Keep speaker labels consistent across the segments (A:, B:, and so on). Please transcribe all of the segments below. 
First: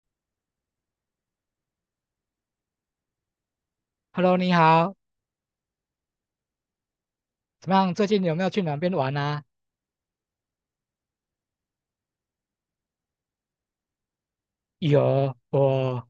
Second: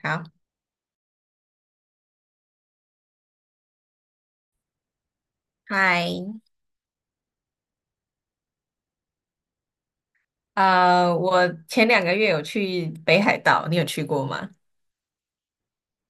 A: 好。
B: Hello，你好，
A: 嗨。
B: 怎么样？最近有没有去哪边玩啊？
A: 我前两个月有去北海道，你有去过吗？
B: 有，我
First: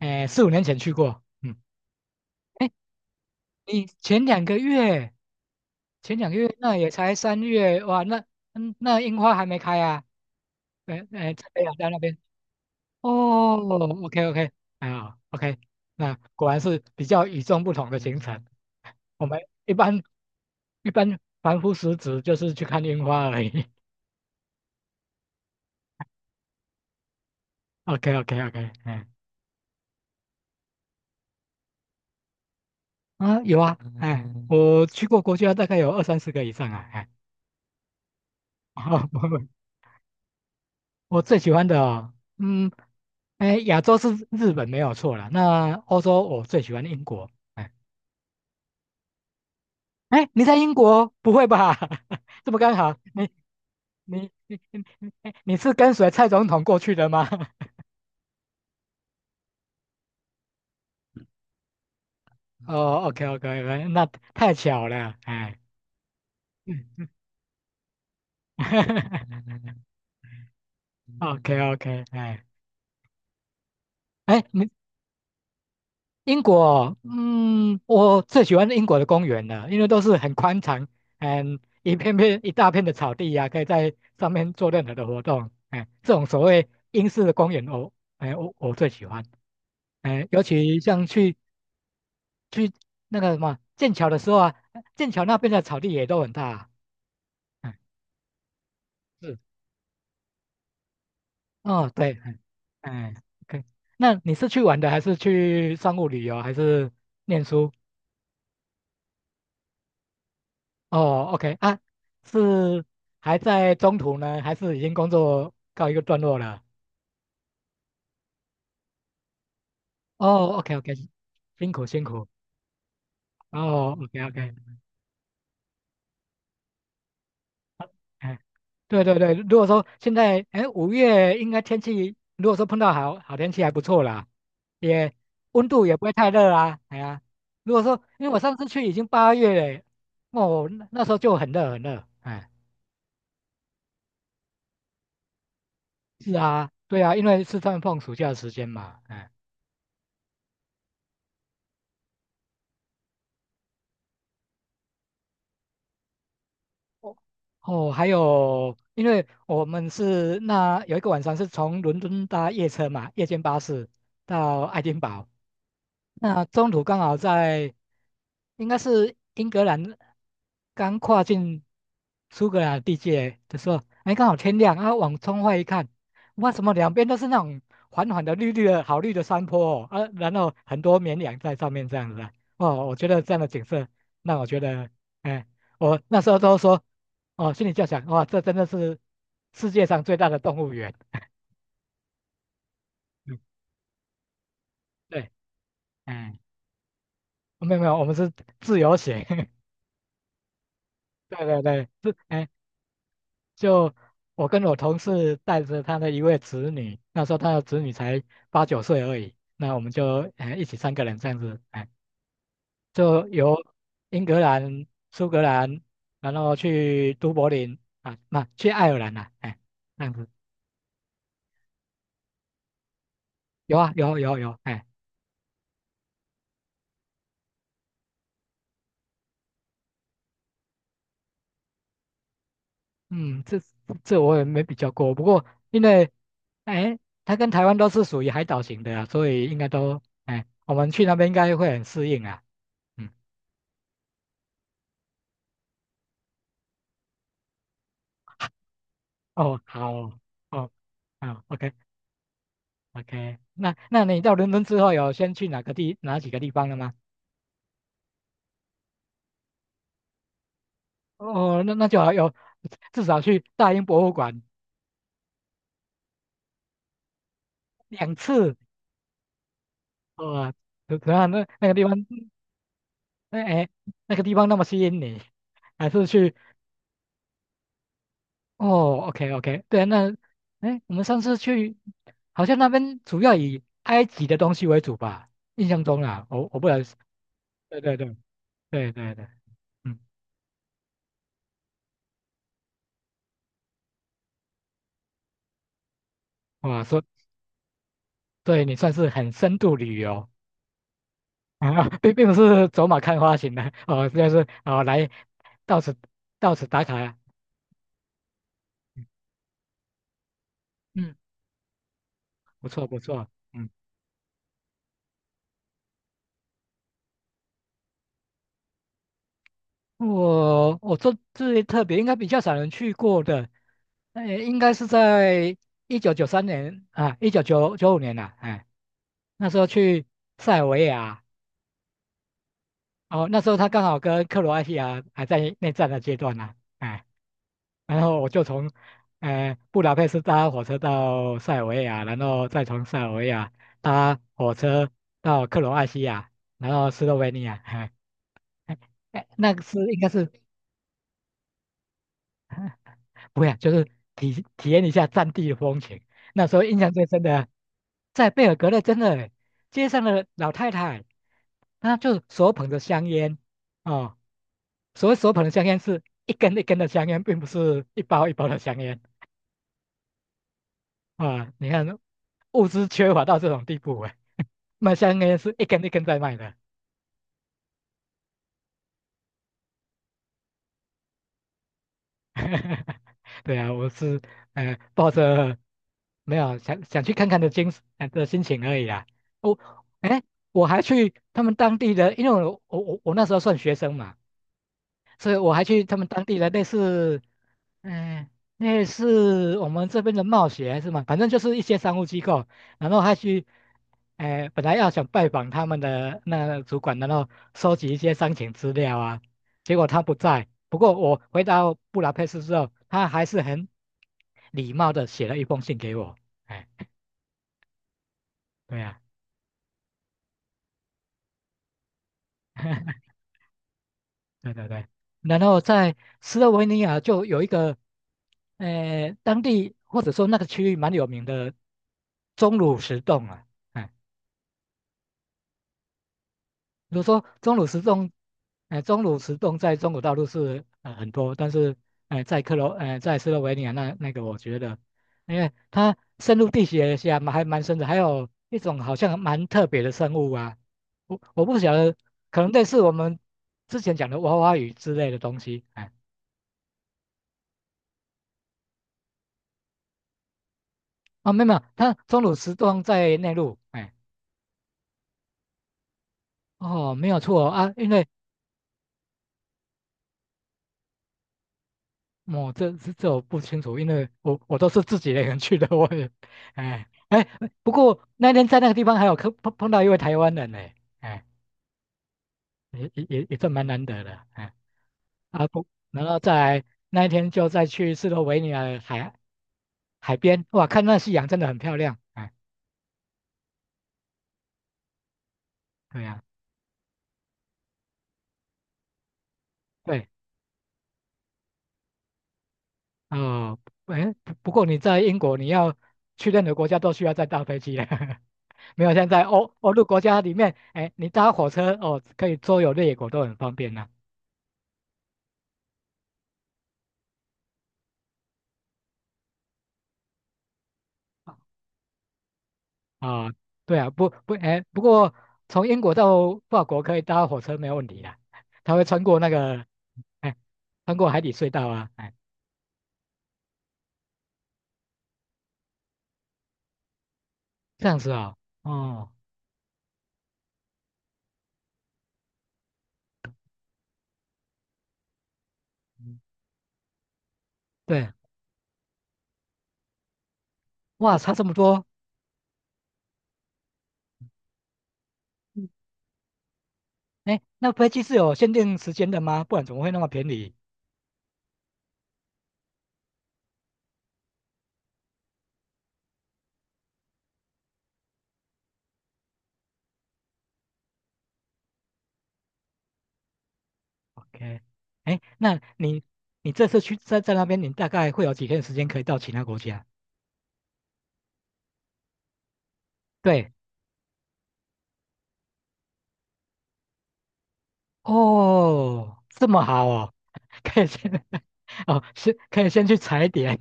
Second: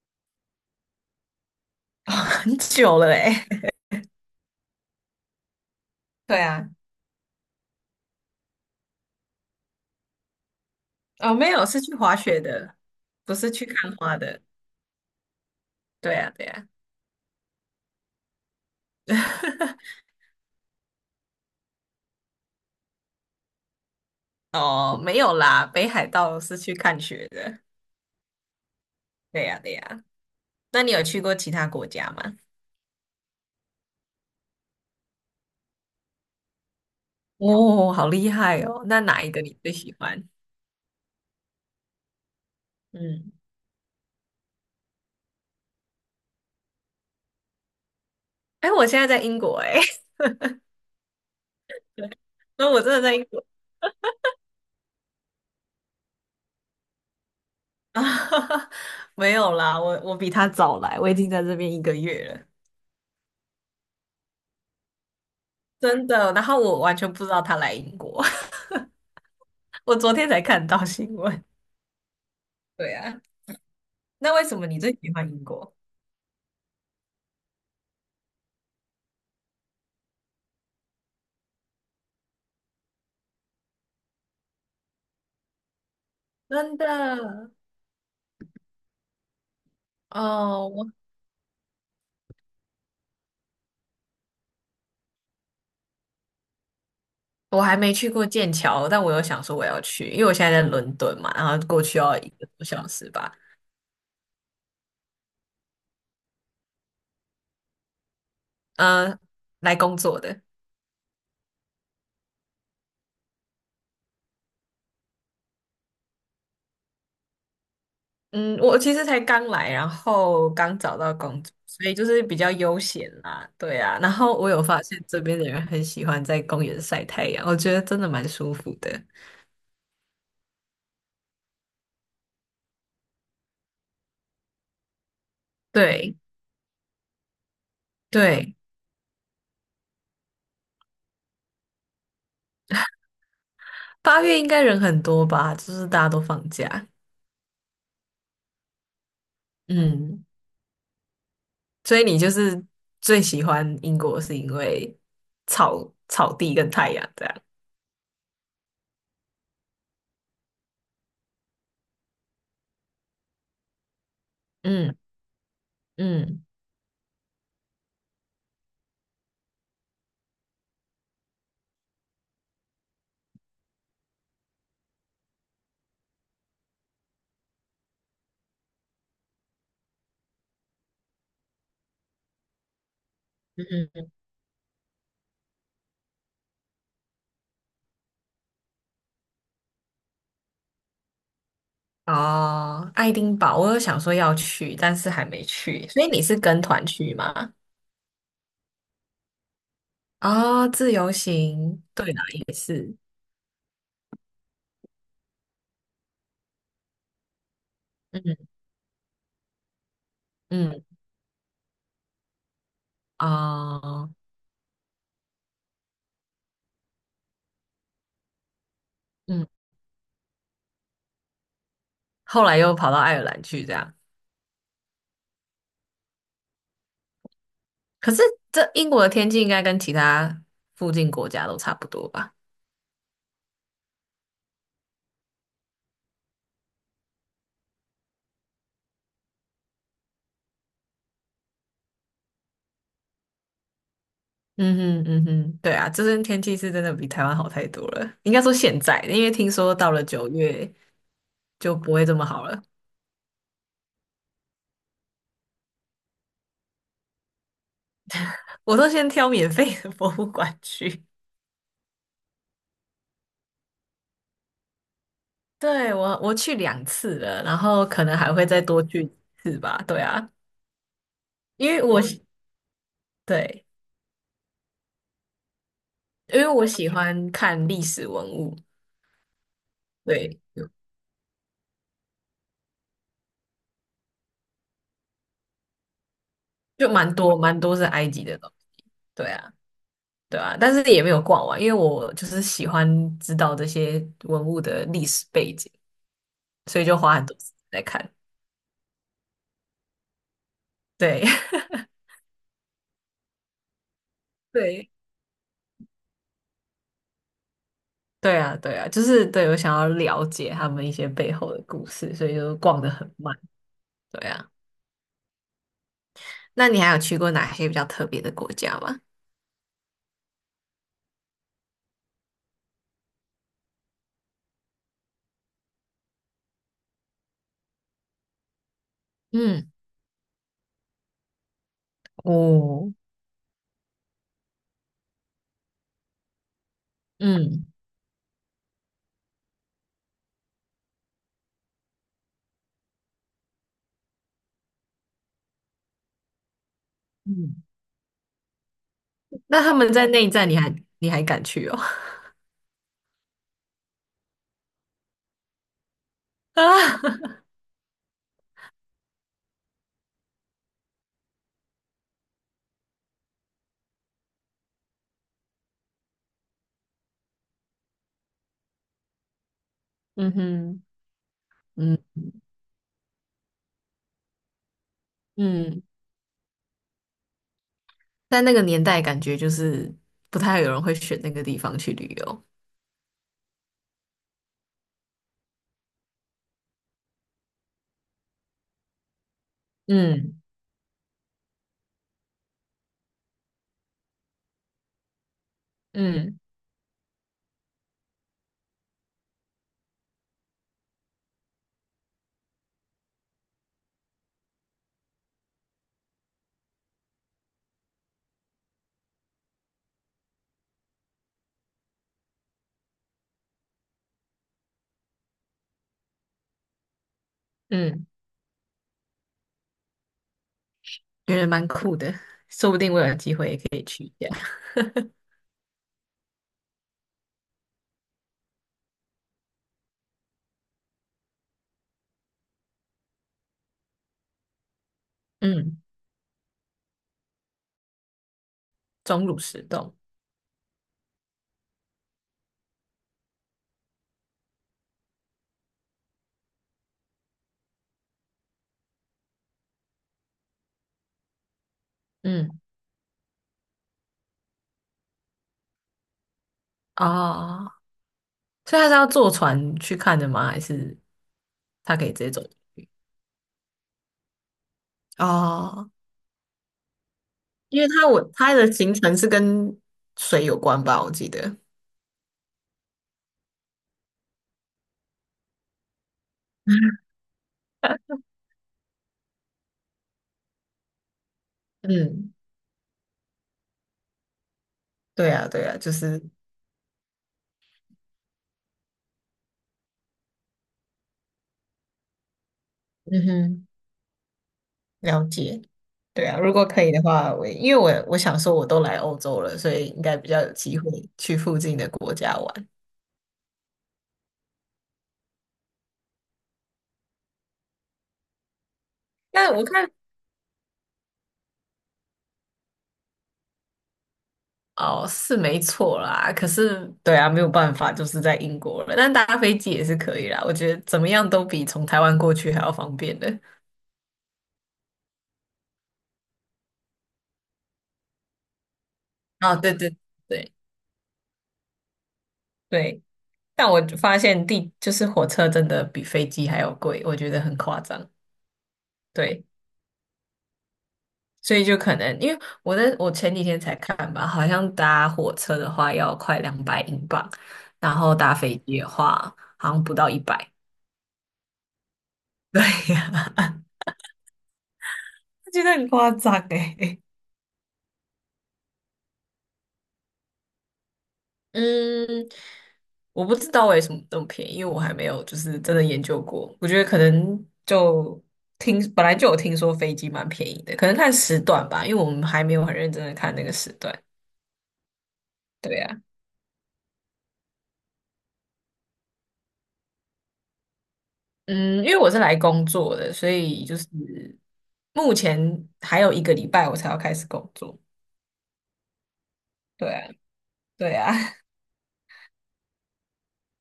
B: 诶4、5年前去过。嗯，
A: 哦，很
B: 哎，
A: 久了诶。
B: 你 前两个月，前两个
A: 对
B: 月
A: 啊。
B: 那也才3月，哇，那嗯那樱花还没开啊？诶诶，
A: 哦，
B: 在
A: 没
B: 北
A: 有，
B: 海
A: 是
B: 道
A: 去
B: 那
A: 滑
B: 边。
A: 雪的，不是
B: 哦
A: 去看花
B: ，OK
A: 的。
B: OK，哎 o k 那
A: 对啊，对
B: 果然
A: 啊。
B: 是比较与众不同的行程。我们一 般凡夫俗子就是去看樱花而已。
A: 哦，没有啦，北海道是去看雪的。
B: OK OK OK，
A: 对呀，对呀。那你有去过其他国家吗？
B: 啊，有啊，哎，我去过国家大概有二三十个以上啊，哎，
A: 哦，好厉害哦！那哪一个 你最喜欢？
B: 我最喜欢的哦，嗯，
A: 嗯。
B: 哎，亚洲是日本没有错了，那欧洲我最喜欢英国，哎，
A: 哎，我现在在英国哎。
B: 哎，你在英国不会吧？这么
A: 那
B: 刚
A: 我真
B: 好，
A: 的在英
B: 你
A: 国。
B: 你你是跟随蔡总统过去的吗？
A: 啊，没有啦，我比他早来，我已经在这边一个月了。
B: 哦，OK OK，那太巧了，哎，
A: 真的。然后我
B: 嗯
A: 完
B: 嗯
A: 全不知道他来英国，我昨天才看到新闻。
B: ，OK OK，哎，
A: 对啊。那为什么
B: 你
A: 你最喜欢英国？
B: 英国，嗯，我最喜欢英国的公园了，因为都是很宽敞，嗯，一片片一大片的草地呀、可以在上面做任何的活动。哎，这种所谓
A: 真
B: 英式的
A: 的。
B: 公园，我，哎，我最喜欢。哎，尤
A: 哦，
B: 其
A: 我
B: 像去去那个什么剑桥的时候啊，剑桥那边的草地也都很大。
A: 我还
B: 哎，
A: 没去过剑桥，但我有
B: 是，
A: 想说我要去，因为我现在在伦敦嘛，然后过
B: 哦，
A: 去
B: 对，
A: 要一
B: 哎，
A: 个多小时
B: 哎
A: 吧。
B: ，OK。那你是去玩的，还是去商务旅游，还是念书？
A: 嗯、来工作的。
B: 哦，OK 啊，是还在中途呢，还是已经工作告一个段落了？
A: 嗯，我其实才刚来，然后
B: 哦，OK
A: 刚
B: OK，
A: 找到工作，
B: 辛苦
A: 所以
B: 辛
A: 就是
B: 苦。
A: 比较悠闲啦，对
B: 哦
A: 啊。然
B: ，OK
A: 后我
B: OK，
A: 有发现这边的人很喜欢在公园晒太阳，我觉得真的蛮
B: 哎，
A: 舒服的。
B: 对对对，如果说现在哎5月应该天气，如果说碰到好好天气还不错啦，也温度也不会
A: 对
B: 太热啊，哎呀，如果说因为我
A: 对。
B: 上次去已经8月了，哦，那那时候就很热很热，哎，
A: 八月应该人很多吧，就是大家都
B: 是
A: 放
B: 啊，
A: 假。
B: 对啊，因为是在放暑假的时间嘛，哎。
A: 嗯，所以你就是最喜欢英国是因为草地跟太阳
B: 哦
A: 这样。
B: 哦，还有，因为我们是那有一个晚上是从伦敦搭夜车嘛，夜间巴士到爱
A: 嗯
B: 丁堡，
A: 嗯，
B: 那中途刚好在，应该是英格兰刚跨进苏格兰地界的时候，哎，刚好天亮，啊，往窗外一看，哇，怎么两边都是那种缓缓的绿绿的好绿的山坡哦，啊，然后很多绵羊在上面这样子啊，哦，我觉得这样的景
A: 嗯
B: 色
A: 嗯。
B: 让我觉得，哎，我那时候都说，哦，心里就想，哇，这真的是世界上最大的动物园，
A: 哦，爱丁
B: 嗯
A: 堡，我有想说要去，但是还
B: 对，
A: 没去。所以你是
B: 哎，
A: 跟团去吗？
B: 没有，我们是自由行。
A: 啊、自由
B: 对对
A: 行，
B: 对，
A: 对
B: 是
A: 啦，
B: 哎、
A: 也是。
B: 就我跟我同事带着他的一位子女，那时候他的子女才
A: 嗯
B: 8、9岁而已，那我们就哎一起三
A: 嗯。
B: 个人这样子，哎，就由
A: 啊、
B: 英格兰、苏格兰，然后去都柏林啊，那、去爱尔兰啊，
A: 嗯。
B: 哎，这样子
A: 后来又跑到爱尔兰去这
B: 有啊
A: 样。
B: 有有有，哎，
A: 可是这英国的天气应该跟其他附近国家都差不多吧？
B: 嗯，这我也没比较过，不过因为哎，他跟台湾都是属于海岛型的啊，所以应该都哎，我们去那边应该会很适应啊，嗯。
A: 嗯哼嗯哼，对啊，这边天气是真的比台湾好太多了。应该说现在，因为听
B: 哦，
A: 说
B: 好，
A: 到了九月
B: 哦，好
A: 就不会这么好了。
B: ，OK，OK，那那你到伦敦之后有先去哪个地哪几个地方了吗？
A: 我都先挑免费的博物馆去。
B: 哦，那那就好有至少去大英博物馆
A: 对，我去两次了，然后可
B: 两
A: 能还会
B: 次，
A: 再多去一次吧。对啊，
B: 哇、怎怎样？那那
A: 因
B: 个地
A: 为
B: 方，
A: 我
B: 那
A: 对。
B: 哎，那个地方那么吸引你，还是去
A: 因为我喜欢看历史文物。
B: 哦，OK，OK，对啊，那
A: 对，
B: 哎，我们上次去好像那边主要以埃及的东西为主吧，印象中啦，我不能，
A: 就蛮多
B: 对
A: 是
B: 对
A: 埃
B: 对
A: 及的东西。
B: 对对对，
A: 对啊，
B: 嗯，
A: 对啊，但是也没有逛完，因为我就是喜欢知道这些文物的历史背景，所
B: 哇，
A: 以就
B: 说
A: 花很多时间在看。
B: 对你算是很深度旅游。
A: 对。
B: 啊，并不是走马看花型的哦，就是 哦
A: 对，
B: 来到此打卡呀。
A: 对啊，对啊，就是对我想要了解他们一
B: 嗯，
A: 些
B: 嗯
A: 背后的故事，所以就
B: 不
A: 逛
B: 错
A: 得
B: 不
A: 很
B: 错。
A: 慢。
B: 嗯，
A: 对啊。那你还有去过哪些比较特别的国家吗？
B: 我这最特别应该比较少人去过的，应该是在1993年啊，一九九九五年了，哎，那时候
A: 嗯。
B: 去塞尔维亚，
A: 哦。
B: 哦，那时候他刚好跟克罗埃西亚还在内战的阶段呢、哎
A: 嗯
B: 然后我就从，布达佩斯搭火车到塞尔维亚，然后再从塞尔维亚搭火车到克罗埃西亚，然后斯洛维尼亚，
A: 嗯。
B: 哎哎，哎那个
A: 那他
B: 是
A: 们
B: 应
A: 在
B: 该
A: 内
B: 是
A: 战，你还敢去哦？
B: 不要，就是体验一下战地的风情。那时 候印象
A: 啊。
B: 最深的，在贝尔格勒真的街上的老太太，她就手捧着香烟，哦，所谓手捧的香烟是一根一根的香烟，并不是一包一包的香烟。
A: 嗯哼。
B: 啊，你
A: 嗯
B: 看物资缺乏到这种地步哎、卖香烟是一
A: 嗯。
B: 根一根在卖的。
A: 在那个年代，感觉就是不太有人会选那个地方去旅游。
B: 对啊，我是抱着没有想去看看的精神的心情而已啦。我、哎，诶
A: 嗯
B: 我还去他们当地的，因为我那时候算学生嘛，所以我还去他们当地
A: 嗯。
B: 的类似，嗯、类似我们这边的贸协还是什么，反正就是一些商务机构，然后还去，哎、本来要想拜访他们的那个主管，然后收集一些商情资料啊，结果他不在。不过我回到布达佩斯之后，他还是很礼貌的写了一封信给我。哎，
A: 嗯，
B: 对呀、
A: 觉得蛮酷的，说不
B: 啊
A: 定 我有机会。
B: 对对对，然后在斯洛文尼亚就有一个，当地或者说那个区域蛮有名的钟乳石洞啊，哎，
A: 嗯。
B: 比如说钟乳石洞，哎，钟乳
A: 钟
B: 石
A: 乳
B: 洞
A: 石
B: 在中
A: 洞。
B: 国大陆是很多，但是哎，在克罗，哎，在斯洛文尼亚那我觉得，因为它深入地学下嘛，还蛮深的，还有一种好像蛮特别的生物啊，我不晓得，可能
A: 嗯。
B: 类似我们之前讲的娃娃鱼之类的东西，哎。
A: 哦，所以他是要坐船去看的吗？还是
B: 哦，没有，它
A: 他可以直
B: 中
A: 接
B: 乳
A: 走？
B: 石洞在内陆，哎，
A: 哦，
B: 哦，没有错哦啊，
A: 因为
B: 因为
A: 他的行程是跟水有关吧，我记得。
B: 我、这这我不清楚，因为我都是自己一个人去的，我也，哎，不过那天在那个地方还有碰到一位台湾人呢，哎，
A: 嗯。
B: 也算蛮难得的，哎
A: 对
B: 啊
A: 啊，
B: 不，
A: 对啊，就
B: 然后
A: 是。
B: 在那一天就再去斯洛维尼亚的海边，哇，看那夕阳真的很漂亮，哎，
A: 嗯哼。了解。
B: 对呀、
A: 对啊，如果可以的话，因为我想说我都来欧洲了，所以应
B: 对，
A: 该比较有机会去附近的国家玩。
B: 哦，哎，不过你在英国你要去任何国家都需要再搭飞机了。没有现在
A: 但我
B: 欧洲
A: 看，
B: 国家里面，哎，你搭火车哦，可以周游列国都很方便呐、
A: 哦，是没错啦，可是对啊，没有办法，就是在英国了。但搭飞机也是可以啦，我觉得怎么样都比从台湾过去还要方便
B: 啊。
A: 的。
B: 对啊，不不，哎，不过从英国到法国可以搭火车没有问题啦，它会穿过那
A: 啊，
B: 个，哎，
A: 对
B: 穿过海底隧道啊，哎，
A: 对，但我就发现就是火车真的比飞机还要贵，我觉得很夸
B: 这样
A: 张。
B: 子啊、哦，哦，
A: 对。所以就可能因为我前几天才看吧，好像搭火车的话要
B: 嗯
A: 快200英镑，然
B: 对，
A: 后搭飞机的话好像不到一百。
B: 哇，差这么多，
A: 对呀、我觉
B: 嗯
A: 得很夸张诶。
B: 哎，那飞机是有限定时间的吗？不然怎么会那么便宜
A: 嗯，我不知道为什么那么便宜，因为我还没有就是真的研究过。我觉得可能就听本来就有听说飞机蛮便宜的，可能看时段吧，因为我们还没有很认真的看那个时段。
B: ？OK，哎，那
A: 对呀。
B: 你你这次去在那边，你大概会有几天时间可以到其他国家？
A: 嗯，因为我是来工作的，所
B: 对。
A: 以就是目前还有一个礼拜我才要开始工作。
B: 哦，这么好
A: 对啊，
B: 哦，可以
A: 对
B: 先
A: 啊。
B: 哦，先可以先去踩点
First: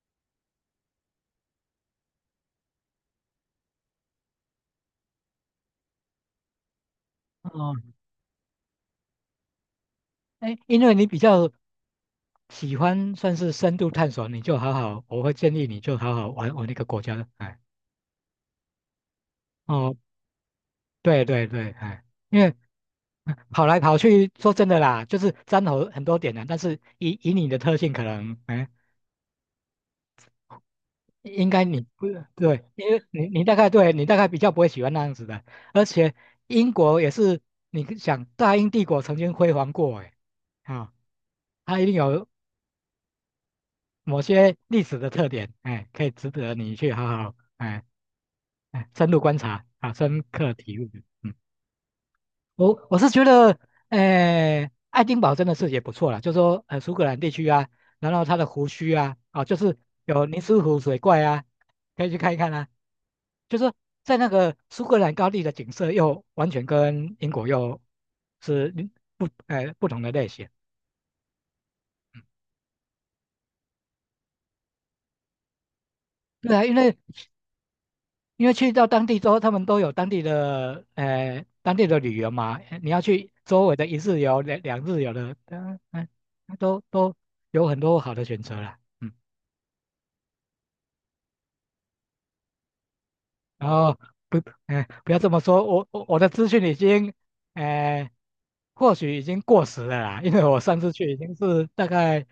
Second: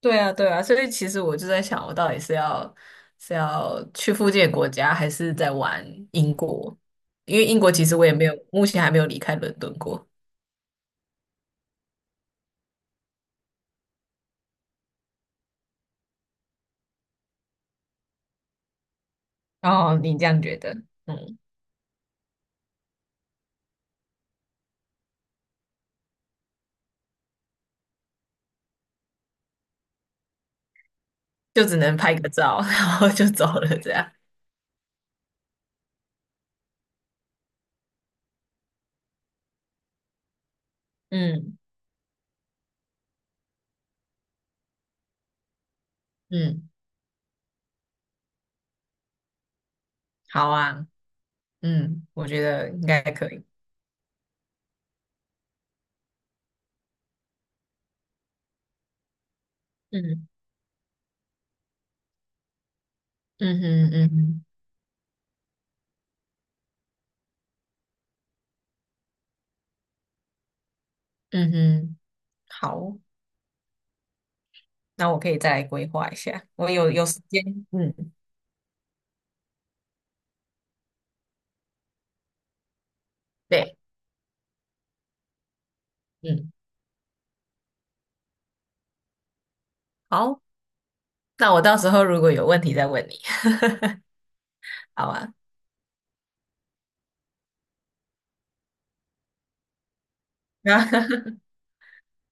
A: 对啊，对啊，所以其实我就在想，我到底是要是要去附近的国家，还是在玩英国？因为英国其
B: 哦。
A: 实我也没有，目前还没有离开伦敦过。
B: 哎，因为你比较喜欢算是深度探索，你就好好，我会建议你就好好玩玩那个国家。哎，哦，
A: 哦，你这样觉得？
B: 对
A: 嗯，
B: 对对，哎，因为跑来跑去，说真的啦，就是沾头很多点的，但是以你的特性，可能哎应该
A: 就只
B: 你
A: 能
B: 不
A: 拍个照，
B: 对，
A: 然
B: 因为
A: 后就
B: 你
A: 走
B: 大概
A: 了这
B: 对你
A: 样。
B: 大概比较不会喜欢那样子的，而且英国也是，你想大英帝国曾经辉煌过，哎，啊，
A: 嗯
B: 它一定有某些历史的特点，哎，可以值得
A: 嗯。
B: 你去好好哎深入观察啊，深
A: 好
B: 刻体
A: 啊。
B: 悟，嗯。
A: 嗯，我觉得应
B: 我
A: 该
B: 是觉
A: 可以。
B: 得，爱丁堡真的是也不错啦，就是说苏格兰地区啊，然后它的湖区啊，啊就是有
A: 嗯。
B: 尼斯湖水怪啊，可以去看一看啊。就
A: 嗯
B: 是说
A: 哼嗯
B: 在那
A: 哼
B: 个苏格兰高地的景色又完全跟英国又是嗯不不同的类型。
A: 嗯哼。
B: 嗯
A: 好，那我可以再来规划一下。
B: 对啊，
A: 我
B: 因
A: 有
B: 为
A: 有时间。嗯。
B: 去到当地之后，他们都有当地的当地的旅游嘛，你要去周围
A: 对。
B: 的一日游、两日游的，嗯、嗯，
A: 嗯。
B: 都有很多好的选择啦。嗯，
A: 好，那我到时候如果有问题再问你。
B: 然后不，嗯、
A: 好
B: 不要这
A: 吧？
B: 么说，我我的资讯已经，呃，或许已经过时了啦，因为我上
A: 啊。
B: 次去已经 是大概，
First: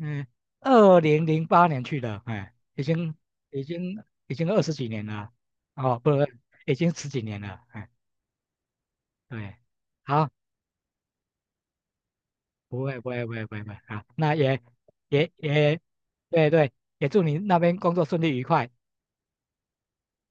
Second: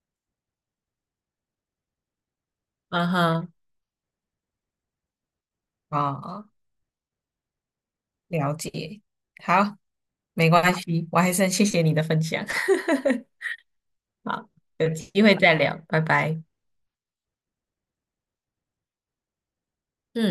B: 嗯、2008年去的，哎、已
A: 嗯
B: 经
A: 哼。
B: 已经已经20几年了，哦，不，
A: 啊。
B: 已经十几年了，哎、
A: 了解。
B: 对。
A: 好。
B: 好。
A: 没关系，我还是很谢谢你的分享。
B: 不会，好，那
A: 好，
B: 也
A: 有机
B: 也
A: 会再
B: 也，
A: 聊，拜拜。
B: 对对，也祝你那边工作顺利愉快。
A: 嗯。